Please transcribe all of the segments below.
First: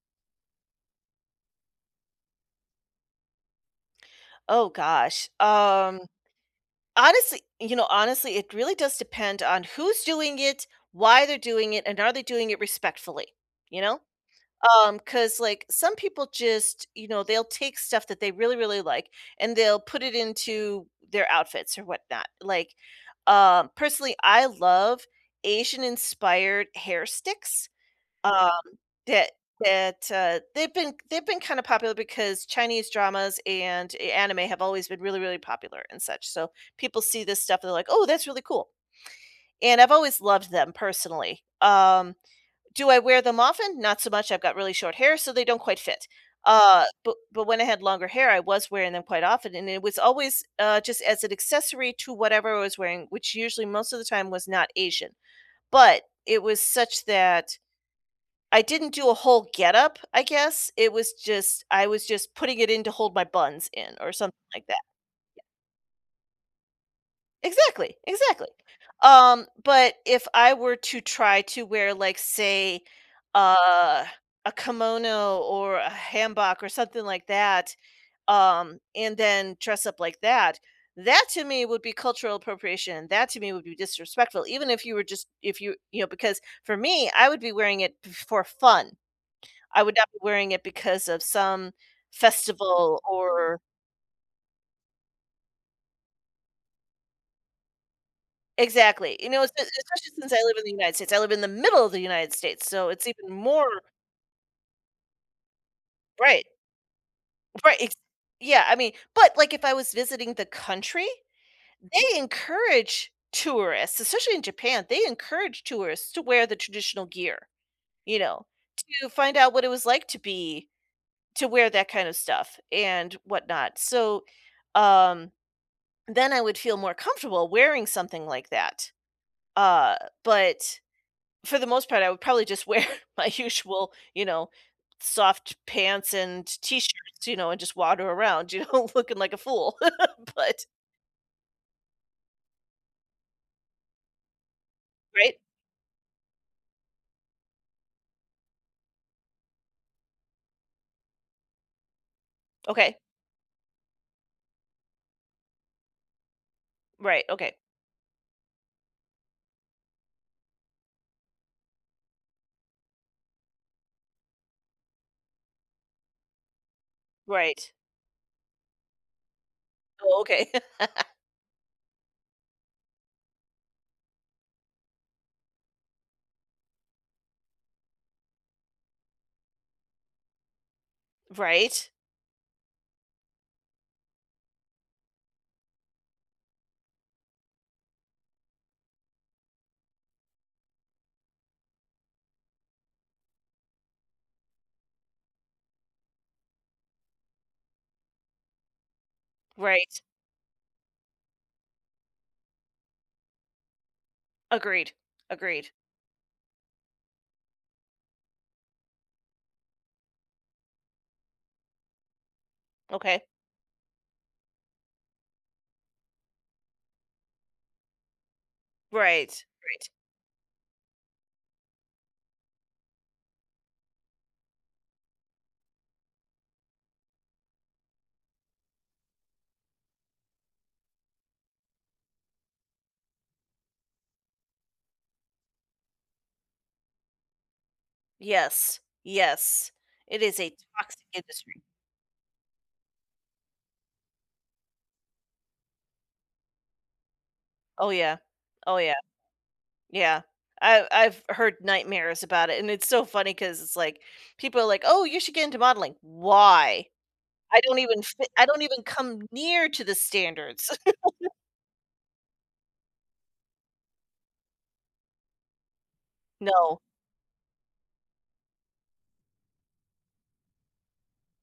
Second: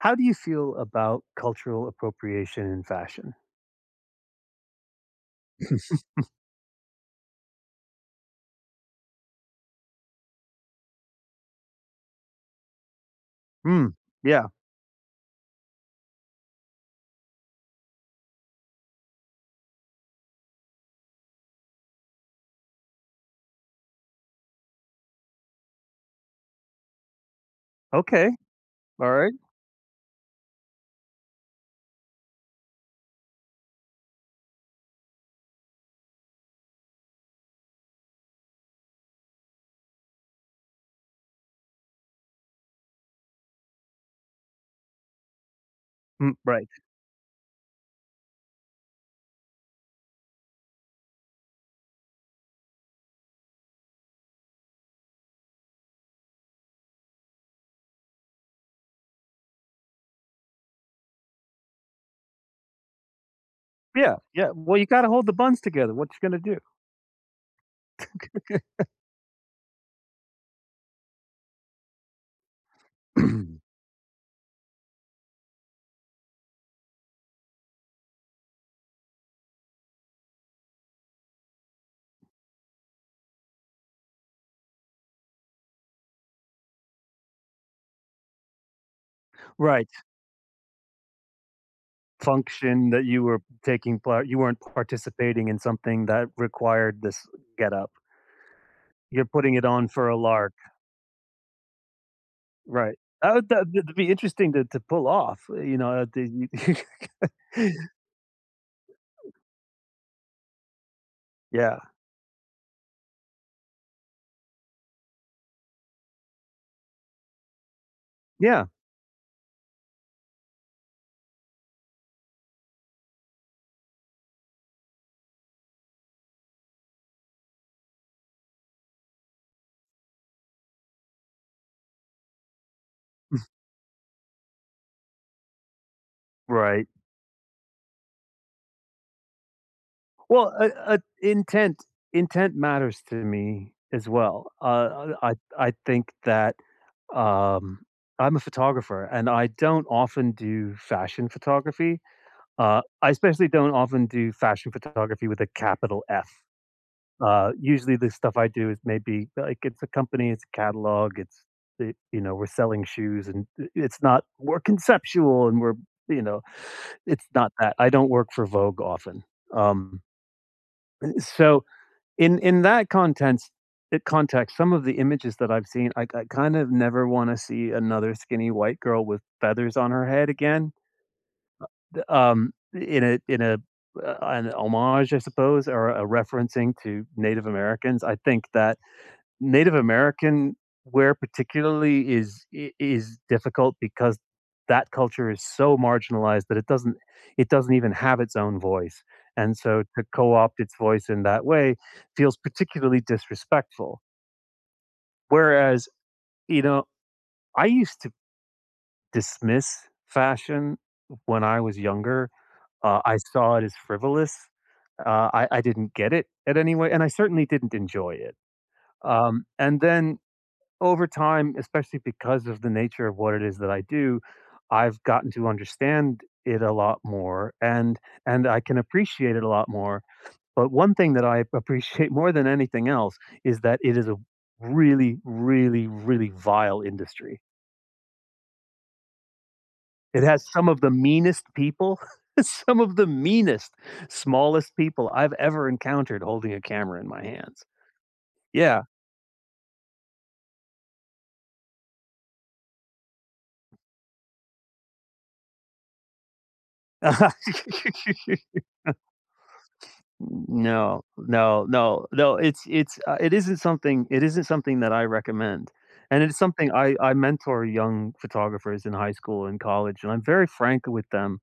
How do you feel about cultural appropriation in fashion? Oh gosh. Um. Honestly, you know, honestly, it really does depend on who's doing it, why they're doing it, and are they doing it respectfully. You Mm. know? Yeah. Um, 'cause, like, some people just, you know, they'll take stuff that they really, really like, and they'll put it into their outfits or whatnot. Like, um, personally, I love Asian-inspired hair sticks, Okay. um, that Alright. that, uh, they've been they've been kinda popular because Chinese dramas and a anime have always been really, really popular and such. So, people see this stuff, they're like, "Oh, that's really cool." And I've always loved them, personally. Um, do I wear them often? Not so much, I've got really short hair, so they don't quite fit. Hmm, right. Uh, but but when I had longer hair, I was wearing them quite often, and it was always, uh, just as an accessory to whatever I was wearing, which usually most of the time was not Asian. But it was such that I didn't do a whole getup, I guess. It was just I was just putting it in to hold my buns in or Yeah. something Yeah. like Well, that. you gotta hold the Yep. buns together, what ya gonna do? Exactly, exactly. Um, but if I were to try to wear, like, say, a a kimono or a hanbok or something like that, um, and then dress up like that, that to me would be cultural appropriation, that to me would be disrespectful even if you were just if you you know, because for me, I would be wearing it f for fun. I Right. would not be wearing it because of some Function festival that you were or taking part, you weren't participating in something that required this getup. Exactly, You're you know, espe putting it on for especially a since I lark. live in the United States, I live in the middle of the United States, so Right. it's even That would more that'd be interesting to to pull off, you know? [unintelligible] Right. Right. It's Yeah, I mean but, like, if I was visiting the country, Yeah. they encourage tourists, especially in Japan, they encourage tourists to wear the traditional gear, you know, Yeah. to find out what it was like to be to wear that kind of stuff and whatnot. So, um, then I would feel more comfortable wearing something like that. Uh, but for the most part, I would probably just wear my usual, you know, soft pants and Right. T-shirts, you know, and just wander around, you know, looking like a fool, Well, but uh uh, intent intent matters to me as well. Uh, uh, I Right. I think that, um I'm a photographer, and I don't often do fashion photography. Uh, Okay. I especially don't often do fashion photography with a capital F. Right, Uh, okay. usually, the stuff I do is maybe, like, it's a company, it's a catalog, it's the you know, we're selling shoes, and i it's not "We're conceptual and we're" you know, it's not Right. that. I don't work for Vogue often. Um, Oh, okay. so in in that contents eh, context, some of the images that I've seen, I I kind of never wanna see another skinny white girl with feathers on her head again, Right. uh, d um, in a in a uh, an homage, I suppose, or a referencing to Native Americans. I think that Native American wear particularly is i is difficult because that culture is so marginalized that it doesn't it doesn't even have its own voice, and so Right. to co-opt its voice in that way feels particularly disrespectful. Agreed. Agreed. Whereas, you know, I used to dismiss fashion when I was younger, uh, I Okay. saw it as frivolous. Uh, I I didn't get it at any way, and I certainly didn't enjoy it. Right. Um, and Right. then over time, especially because of the nature of what it is that I do, I've gotten to understand it a lot more, and and I can appreciate it a lot more. But one thing that I appreciate more than anything else is that it is a really, really, really vile industry. Yes. Yes. It It is has a some of the toxic meanest industry. people, some of the meanest, smallest people I've ever encountered holding a camera in my hands. Oh, yeah. Oh, Yeah. yeah. Yeah. I've I've heard nightmares about it, and it's so funny 'cause it's like, people are like, "Oh, you should get into modeling." Why? I don't even fit I don't even come near to the N n standards. no, no, no, no, it's it's, uh, it isn't something it isn't something that I recommend. And it is something No. I I mentor young photographers in high school and college, and I'm very frank with them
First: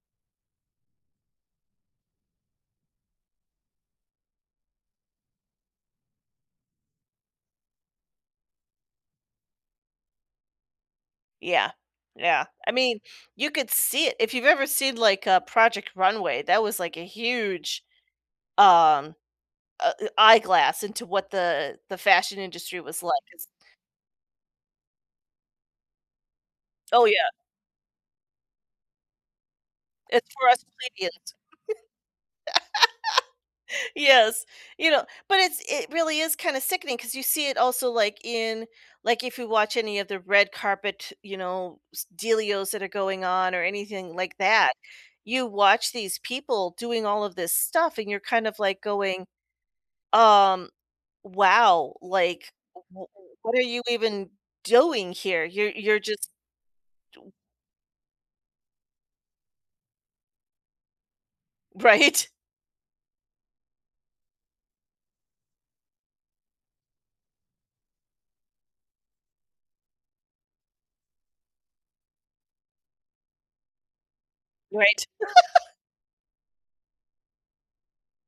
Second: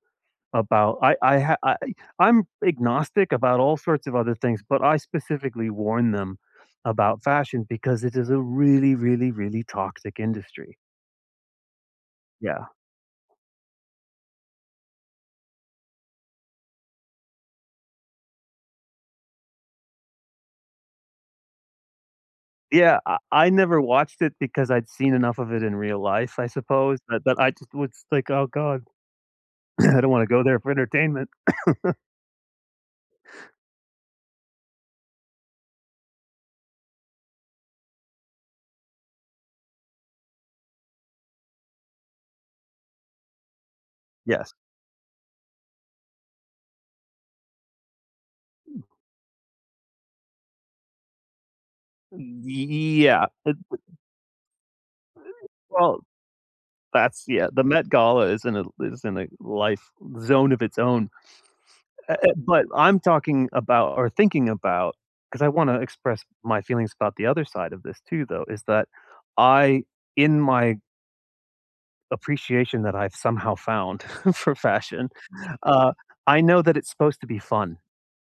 about I I ha I eh I'm agnostic about all sorts of other things, but I specifically warn them about fashion because it is a really, really, really toxic industry. Yeah. Yeah. Yeah. I mean, you could see it. If you've ever seen, like, a Project Runway, that was, like, a huge, um, uh eh eyeglass into what the the fashion industry Yeah. was I like it’s I never watched it because I'd seen enough of it in real life, I suppose. Oh, But yeah. but I just would s like, "Oh god." "I don't wanna It's go for there us for [unintelligible] entertainment." Yes. You know? But it's it really is kinda sickening 'cause you see it also, like, in, like, if you watch any of the red carpet, you know, s dealios that are going on or anything like Yes. that, you watch these people doing all of this stuff, and you're kind of, like, going, "Um, wow! Like, Yeah, [unintelligible] eh what are d you even doing here? You're you're Well, just" that's yeah. The Met Gala is in a is in a life zone of its own. Eh Right? eh, but I'm talking about or thinking about- 'cause I wanna express my feelings about the other side of this too, though- is that I, in my appreciation that I've somehow found for Right. fashion, uh, I know that it's supposed to be fun,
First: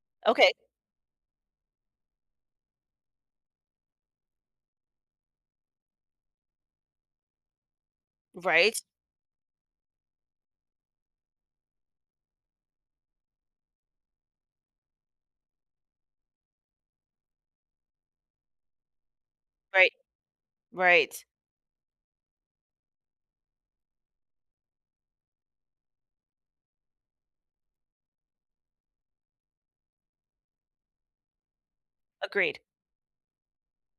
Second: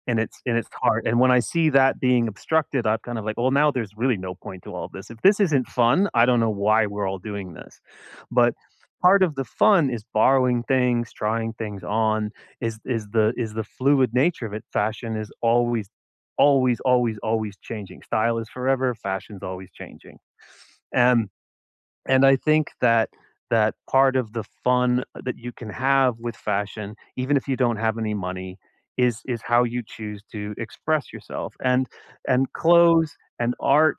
and it's Okay. and it's hard, and when I see that being obstructed, I'm kind of like, "Well, now there's really no point to all this. If this isn't fun, I don't know why we're all doing this." But Right. part of the fun is borrowing things, trying things on, is is the is the fluid nature of it, fashion is always, always, always, always changing. Style is forever, fashion's always Right. changing. Right. And and I think that that part of the fun that you can have with fashion, even if you don't have any money, is is how you choose to express yourself, and and Agreed. clothes and art,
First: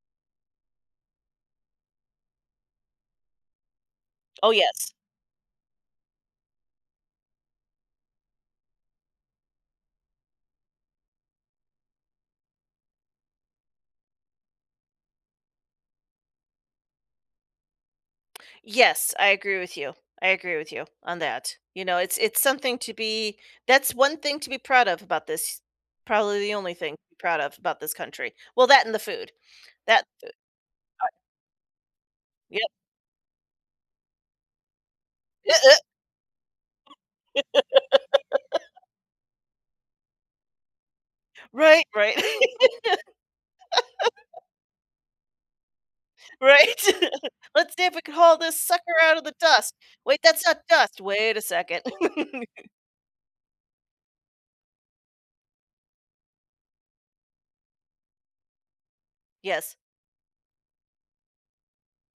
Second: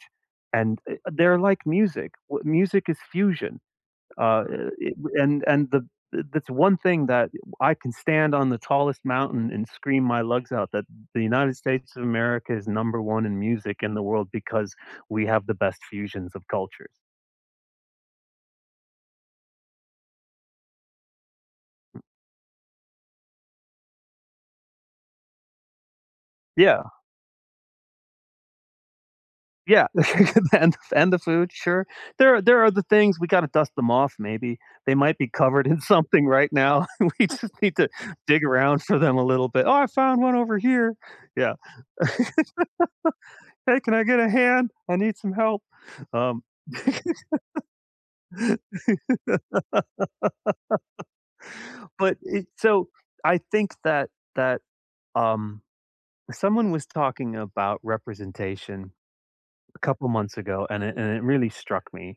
and, eh, they're like music. W music is fusion. Uh, Oh, yes. [unintelligible] and and the eh, that's one thing that I can stand on the tallest mountain and scream my lungs out that the United States Of America is number 1 in music in the world because we have the best fusions of culture. Yes, I agree with you. I agree with you on that. You know, it's it's something to be that's one thing to be proud of about this probably the only Yeah. thing to be proud of about this country. Well, that and the food. Yeah. That, uh, And I and the food, sure. There there Yep. are the things we gotta dust them off maybe. They might be covered in something right now. We just need to dig around for them a little bit, "Oh, I found one over here." Yeah. Right, right. "Hey, can I get a hand? I need some help." Um. Right? "Let's see if we can haul this sucker outta the dust. Wait, that's not dust. Wait a second." But, it, so I think that that, um, someone was talking about representation Yes. a couple months ago, and it and it really struck me.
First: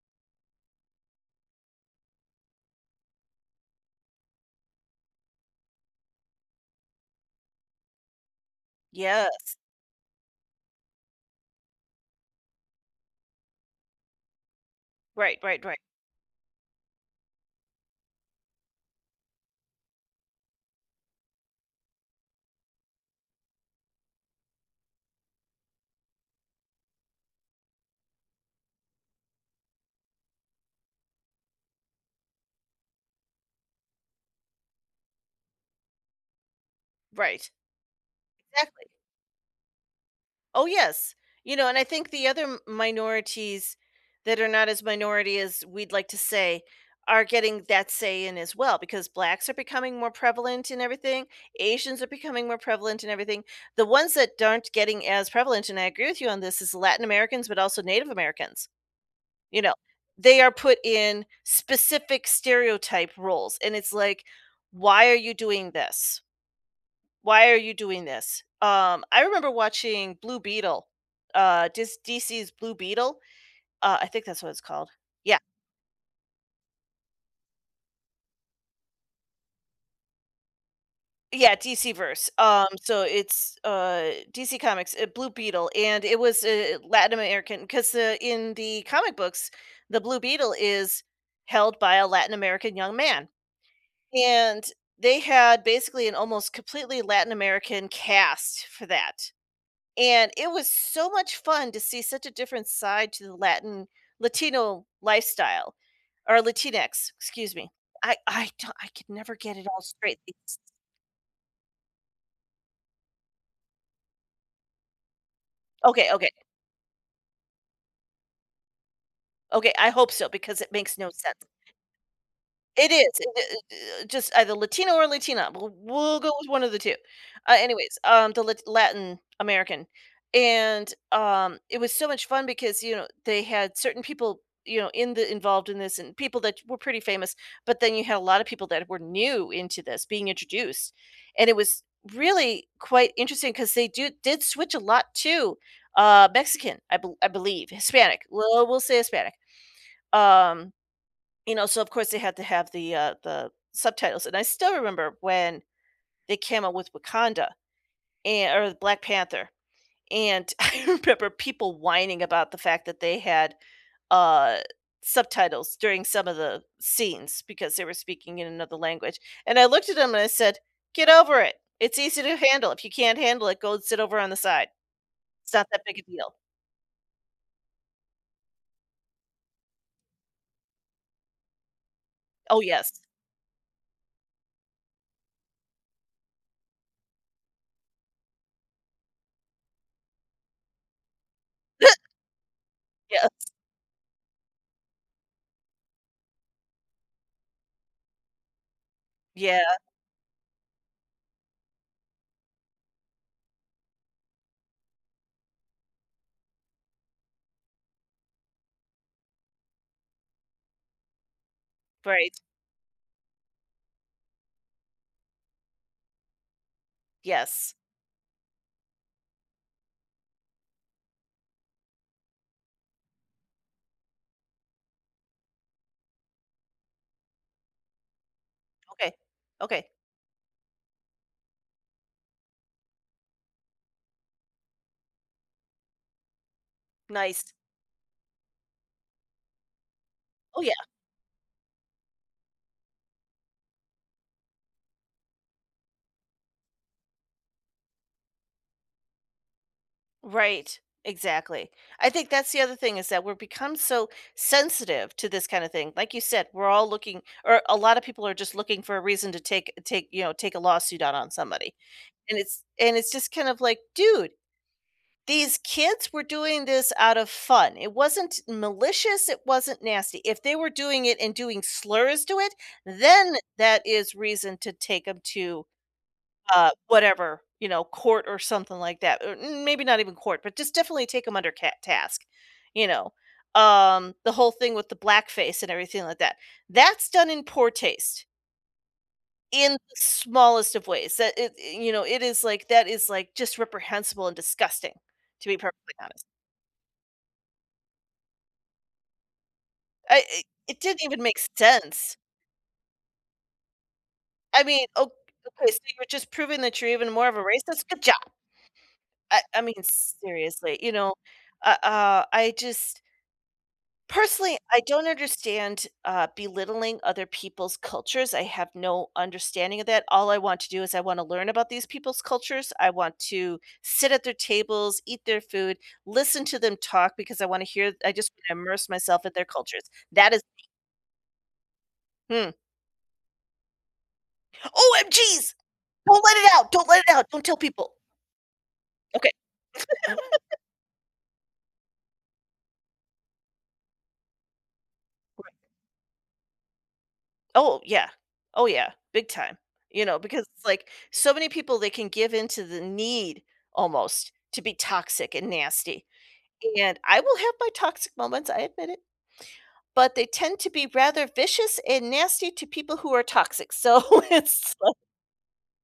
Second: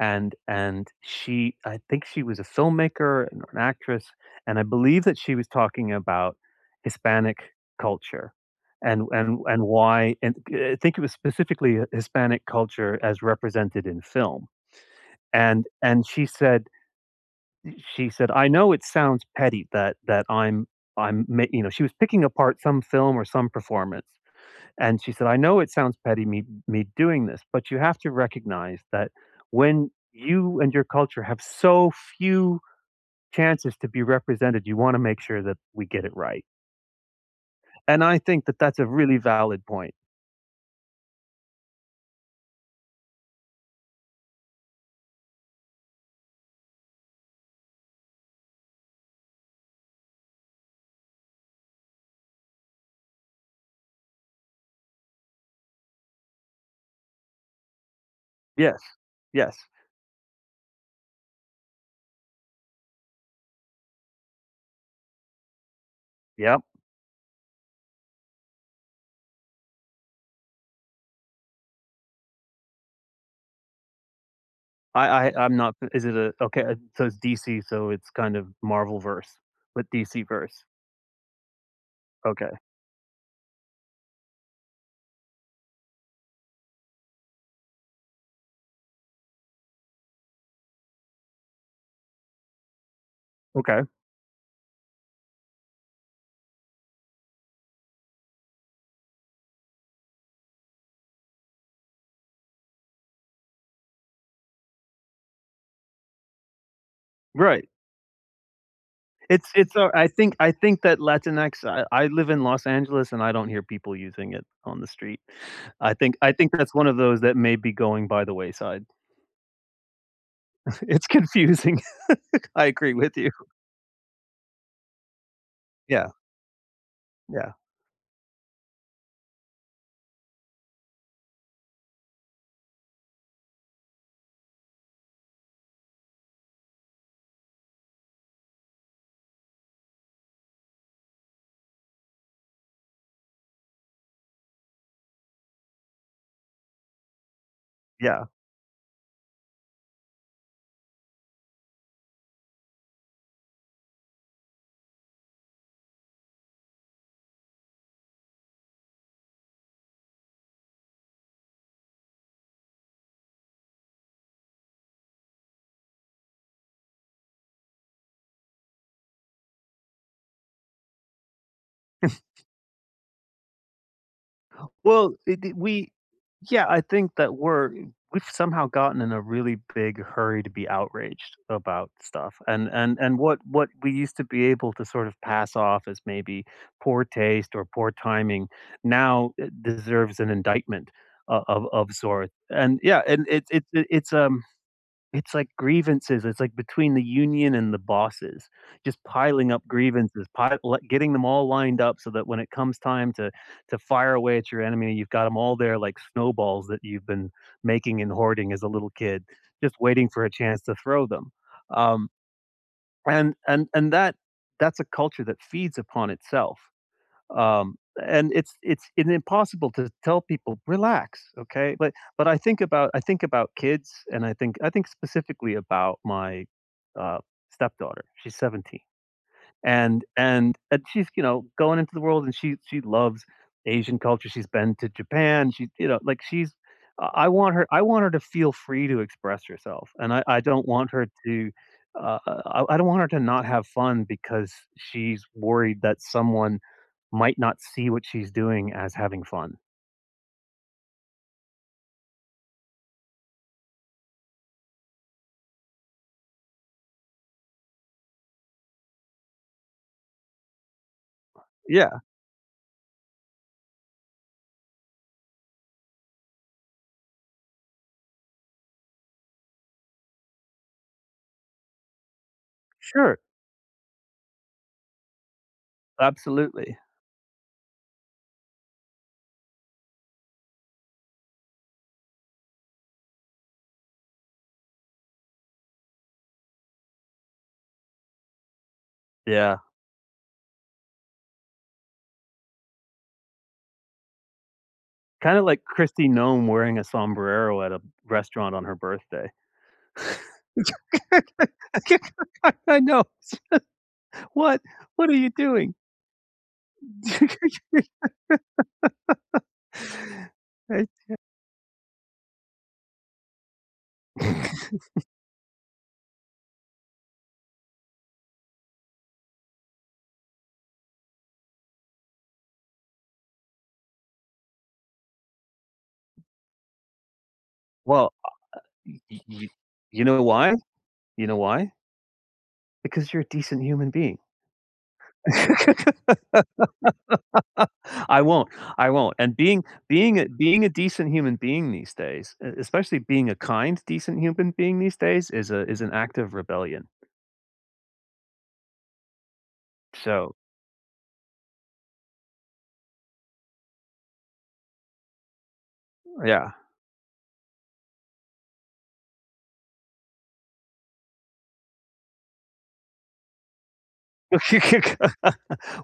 And and she I think she was a filmmaker, an or an actress, and I believe that she was talking about Hispanic culture and and Yes. and why and think, uh I think it was specifically a a Hispanic culture as represented in film. Right, right, And right. and she said y she said, "I know it sounds petty that that I'm I'm ma" you know, she was picking apart some film or some performance. And she said, "I know it sounds petty me me doing this, but you have to recognize that when you and your culture have so few chances to be represented, you wanna make sure that we get it right." Right. And I think that that's Exactly. a really valid point. Oh, yes, you know, and I think the other m minorities that are not as minority as we'd like to say are getting that say in as well because blacks are becoming more prevalent in everything. Asians are becoming more prevalent in everything. The ones that aren't getting as prevalent, and I agree with you on this, is Latin Americans, but also Native Americans. Yes. Yes. You know? They are put in specific stereotype roles, and it's like, why are you doing this? Yep. Why are you doing this? Um, I remember watching Blue Beetle, uh, ds DC's Blue Beetle. Uh, I think that's what it's called. I I Yeah. I'm not is it, uh, okay? So it's DC, so it's kind of Marvel verse but DC verse. Yeah. DC Verse. Okay. Um, so it's, uh, DC Comic's, eh, Blue Beetle, and it was, eh, Latin American. ‘Cause, uh, in the comic books, the Blue Beetle is held by a Latin American young man. Okay. And they had basically an almost completely Latin American cast for that. And it was so much fun to see such a different side to the Latin Latino lifestyle or Latinx. Excuse Right. me. I I do I could never It's get it it's, all uh, I straight think I [unintelligible] think that Latinx I I live in Los Angeles, and I don't hear people using it on the street. I Okay, think okay. I think that's one of those that may be going by the wayside. Okay. I hope so because it makes It's no sense. confusing. I It agree is, with you. i i i just either Latino or Latina. We Yeah. we'll go with 1 of the 2. Yeah. Uh, anyways, um, the Lat Latin American. And, um, it was so much fun because, you know, they had certain people, you know, in the involved in this and people that were pretty famous, but then you had a lot of people that were new into this being introduced. And it was really quite interesting 'cause they do did switch a lot to, uh, Mexican, I be I believe, Hispanic. Yeah. Well, we'll say Hispanic. Um, you know, so, of course, they had to have the, uh, the subtitles. And I still remember when they came out with Wakanda, and or Black Panther. And I remember people whining about the fact that they had, uh, subtitles during some of the scenes because they were speaking in another language. And I looked at them and I said, "Get over it. It's easy to handle. If you can't handle it, go sit over on the side. Well, d It's d not that we big a deal." yeah. I think that we're we've somehow gotten in a really big hurry to be outraged about stuff. Oh, And and yes. and what what we used to be able to sort of pass off as maybe poor taste or poor timing, now eh deserves an indictment of of of sort. And yeah. And it's Yes. it's it's, um, it's like grievances. It's like between the union and the bosses. Just piling Yeah. up grievances, pile le getting them all lined up so that when it comes time to to fire away at your enemy, you've got 'em all there like snowballs that you've been making and hoarding as a little kid, just waiting for a chance to throw them. Um, Great. and and and that that's a culture that feeds upon itself. Yes. Um, and it's it's in impossible to tell people, "Relax. Okay?" But but I think about I think about kids, and I think I think specifically about my, uh, stepdaughter. She's 17. Okay. Okay. And and and she's, you know, going into the world, and she she loves Asian culture. She's been to Japan. She, you know, like, she's I Nice. want her I want her to feel free to express herself, and I I Oh, don't yeah. want her to, uh, I I don't want her to not have fun because she's worried that someone might not see what she's doing as having fun. Right. Exactly. I think that's the other thing is that we're become so sensitive to this kinda thing, like you said, we're all looking or a lotta people are just looking for a reason to take take, you know, take a lawsuit out on somebody. Yeah. And it's and it's just kind of like, "Dude, these kids were doing this out of fun. It wasn't malicious, it wasn't nasty." If they were doing it and doing slurs to it, Sure. then that is reason to take 'em to, uh, Absolutely. whatever, you know, court or something like that, or, um, or maybe not even court, but just definitely take them under cat task. You know? Um, the whole thing with the blackface and everything like that. That's done in poor taste Yeah. in the smallest of ways that it, uh, you know, it is, like, that is, like, just reprehensible and disgusting, Kinda to be like perfectly Kristi honest. Noem wearing a sombrero at a restaurant on her birthday. I it it didn't I even make ca sense. I know, s What I mean, what ok are you okay, doing? so you're just proving that you're even more of a racist, good job. I I mean, seriously, I you know? ta Uh, uh, I just personally, I don't understand, uh, belittling other people's cultures, I have no understanding of that. All I want to do is I wanna learn about these people's cultures, I want to sit at their tables, eat their food, listen to them talk because I wanna hear I Well, ah just wanna immerse uh, you myself at you their you cultures. you know That is why? the You know why? Hmm. Because you're a decent human being. O-M-Gs. Don't let it out! Don't let it out! Don't tell people. I won't. I won't. Okay. And being being a being a decent human being these days, e especially being a kind decent human being these days is Right. a is an act of rebellion. Oh, yeah. Oh, yeah. Big time. You know, So because it's like, so many people, they can give in to the need almost to be toxic and nasty. Yeah. And I will have my toxic moments, I admit it. But they tend to be rather vicious and nasty to people who are toxic. So, it's so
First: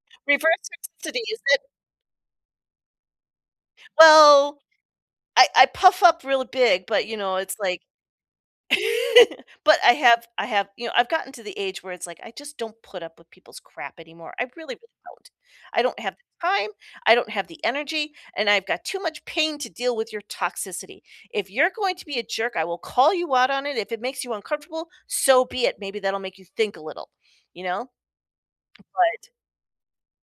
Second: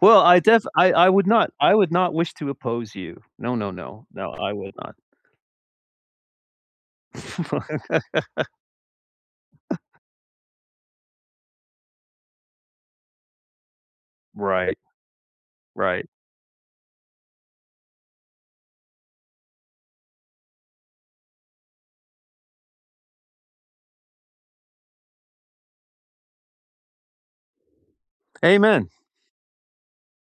Well, I def Reverse I I toxicity, would is not it? I would not wish to oppose you. No, no, no. No, I Well, would not. I I puff up real big, but, you know, it's like but I have I have, you know, I've gotten to the age where it's like, I just don't put up with people's crap anymore, I really, Right. really, don't. I don't Right. have the time, I don't have the energy, and I've got too much pain to deal with your toxicity. If you're going to be a jerk, I will call you out on it, if it makes you uncomfortable, so be it, maybe that'll make you think a little, you know. Amen. But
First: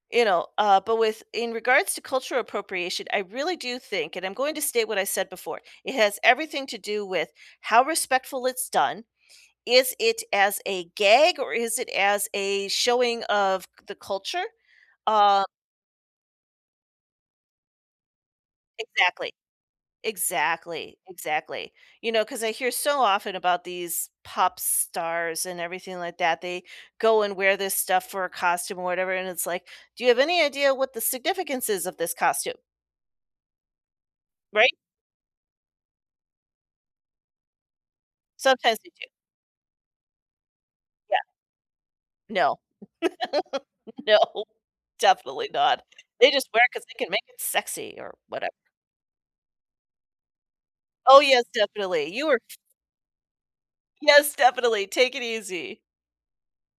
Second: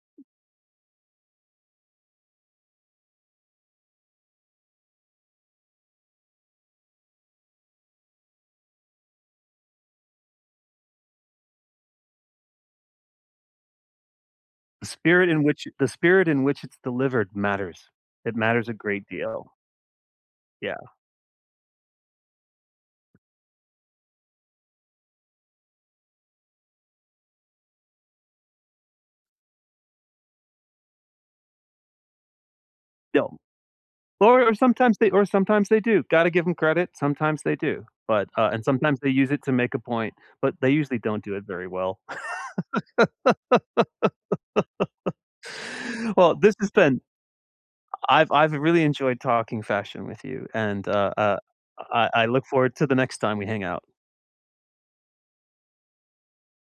you know, uh, but with in regards to cultural appropriation, I really do think, and I'm going to state what I said before, it has everything to do with how respectful it's done. Is it as a gag, or is it as a showing of the culture, The spirit uh in which i the spirit in which it's delivered matters. It matters a great Exactly. deal. Yeah. Exactly, exactly. You know, 'cause I hear so often about these pop stars and everything like that, they go and wear this stuff for a costume or whatever, and it's like, "Do you have any idea what the significance is of this costume?" Don't. Or or Right? sometimes they or sometimes they do. Gotta give 'em credit, sometimes they do. But, uh, and Sometimes they sometimes do. they use it to make a point, but they usually Yeah. don't do it very well. No. No. Definitely not. They Well, just this wear it has 'cause they been can make it sexy or I've whatev I've really enjoyed talking fashion with you, and, uh, Oh, uh, yes, I definitely. I You are look f forward to the next time we hang out. Yes, definitely, take it easy.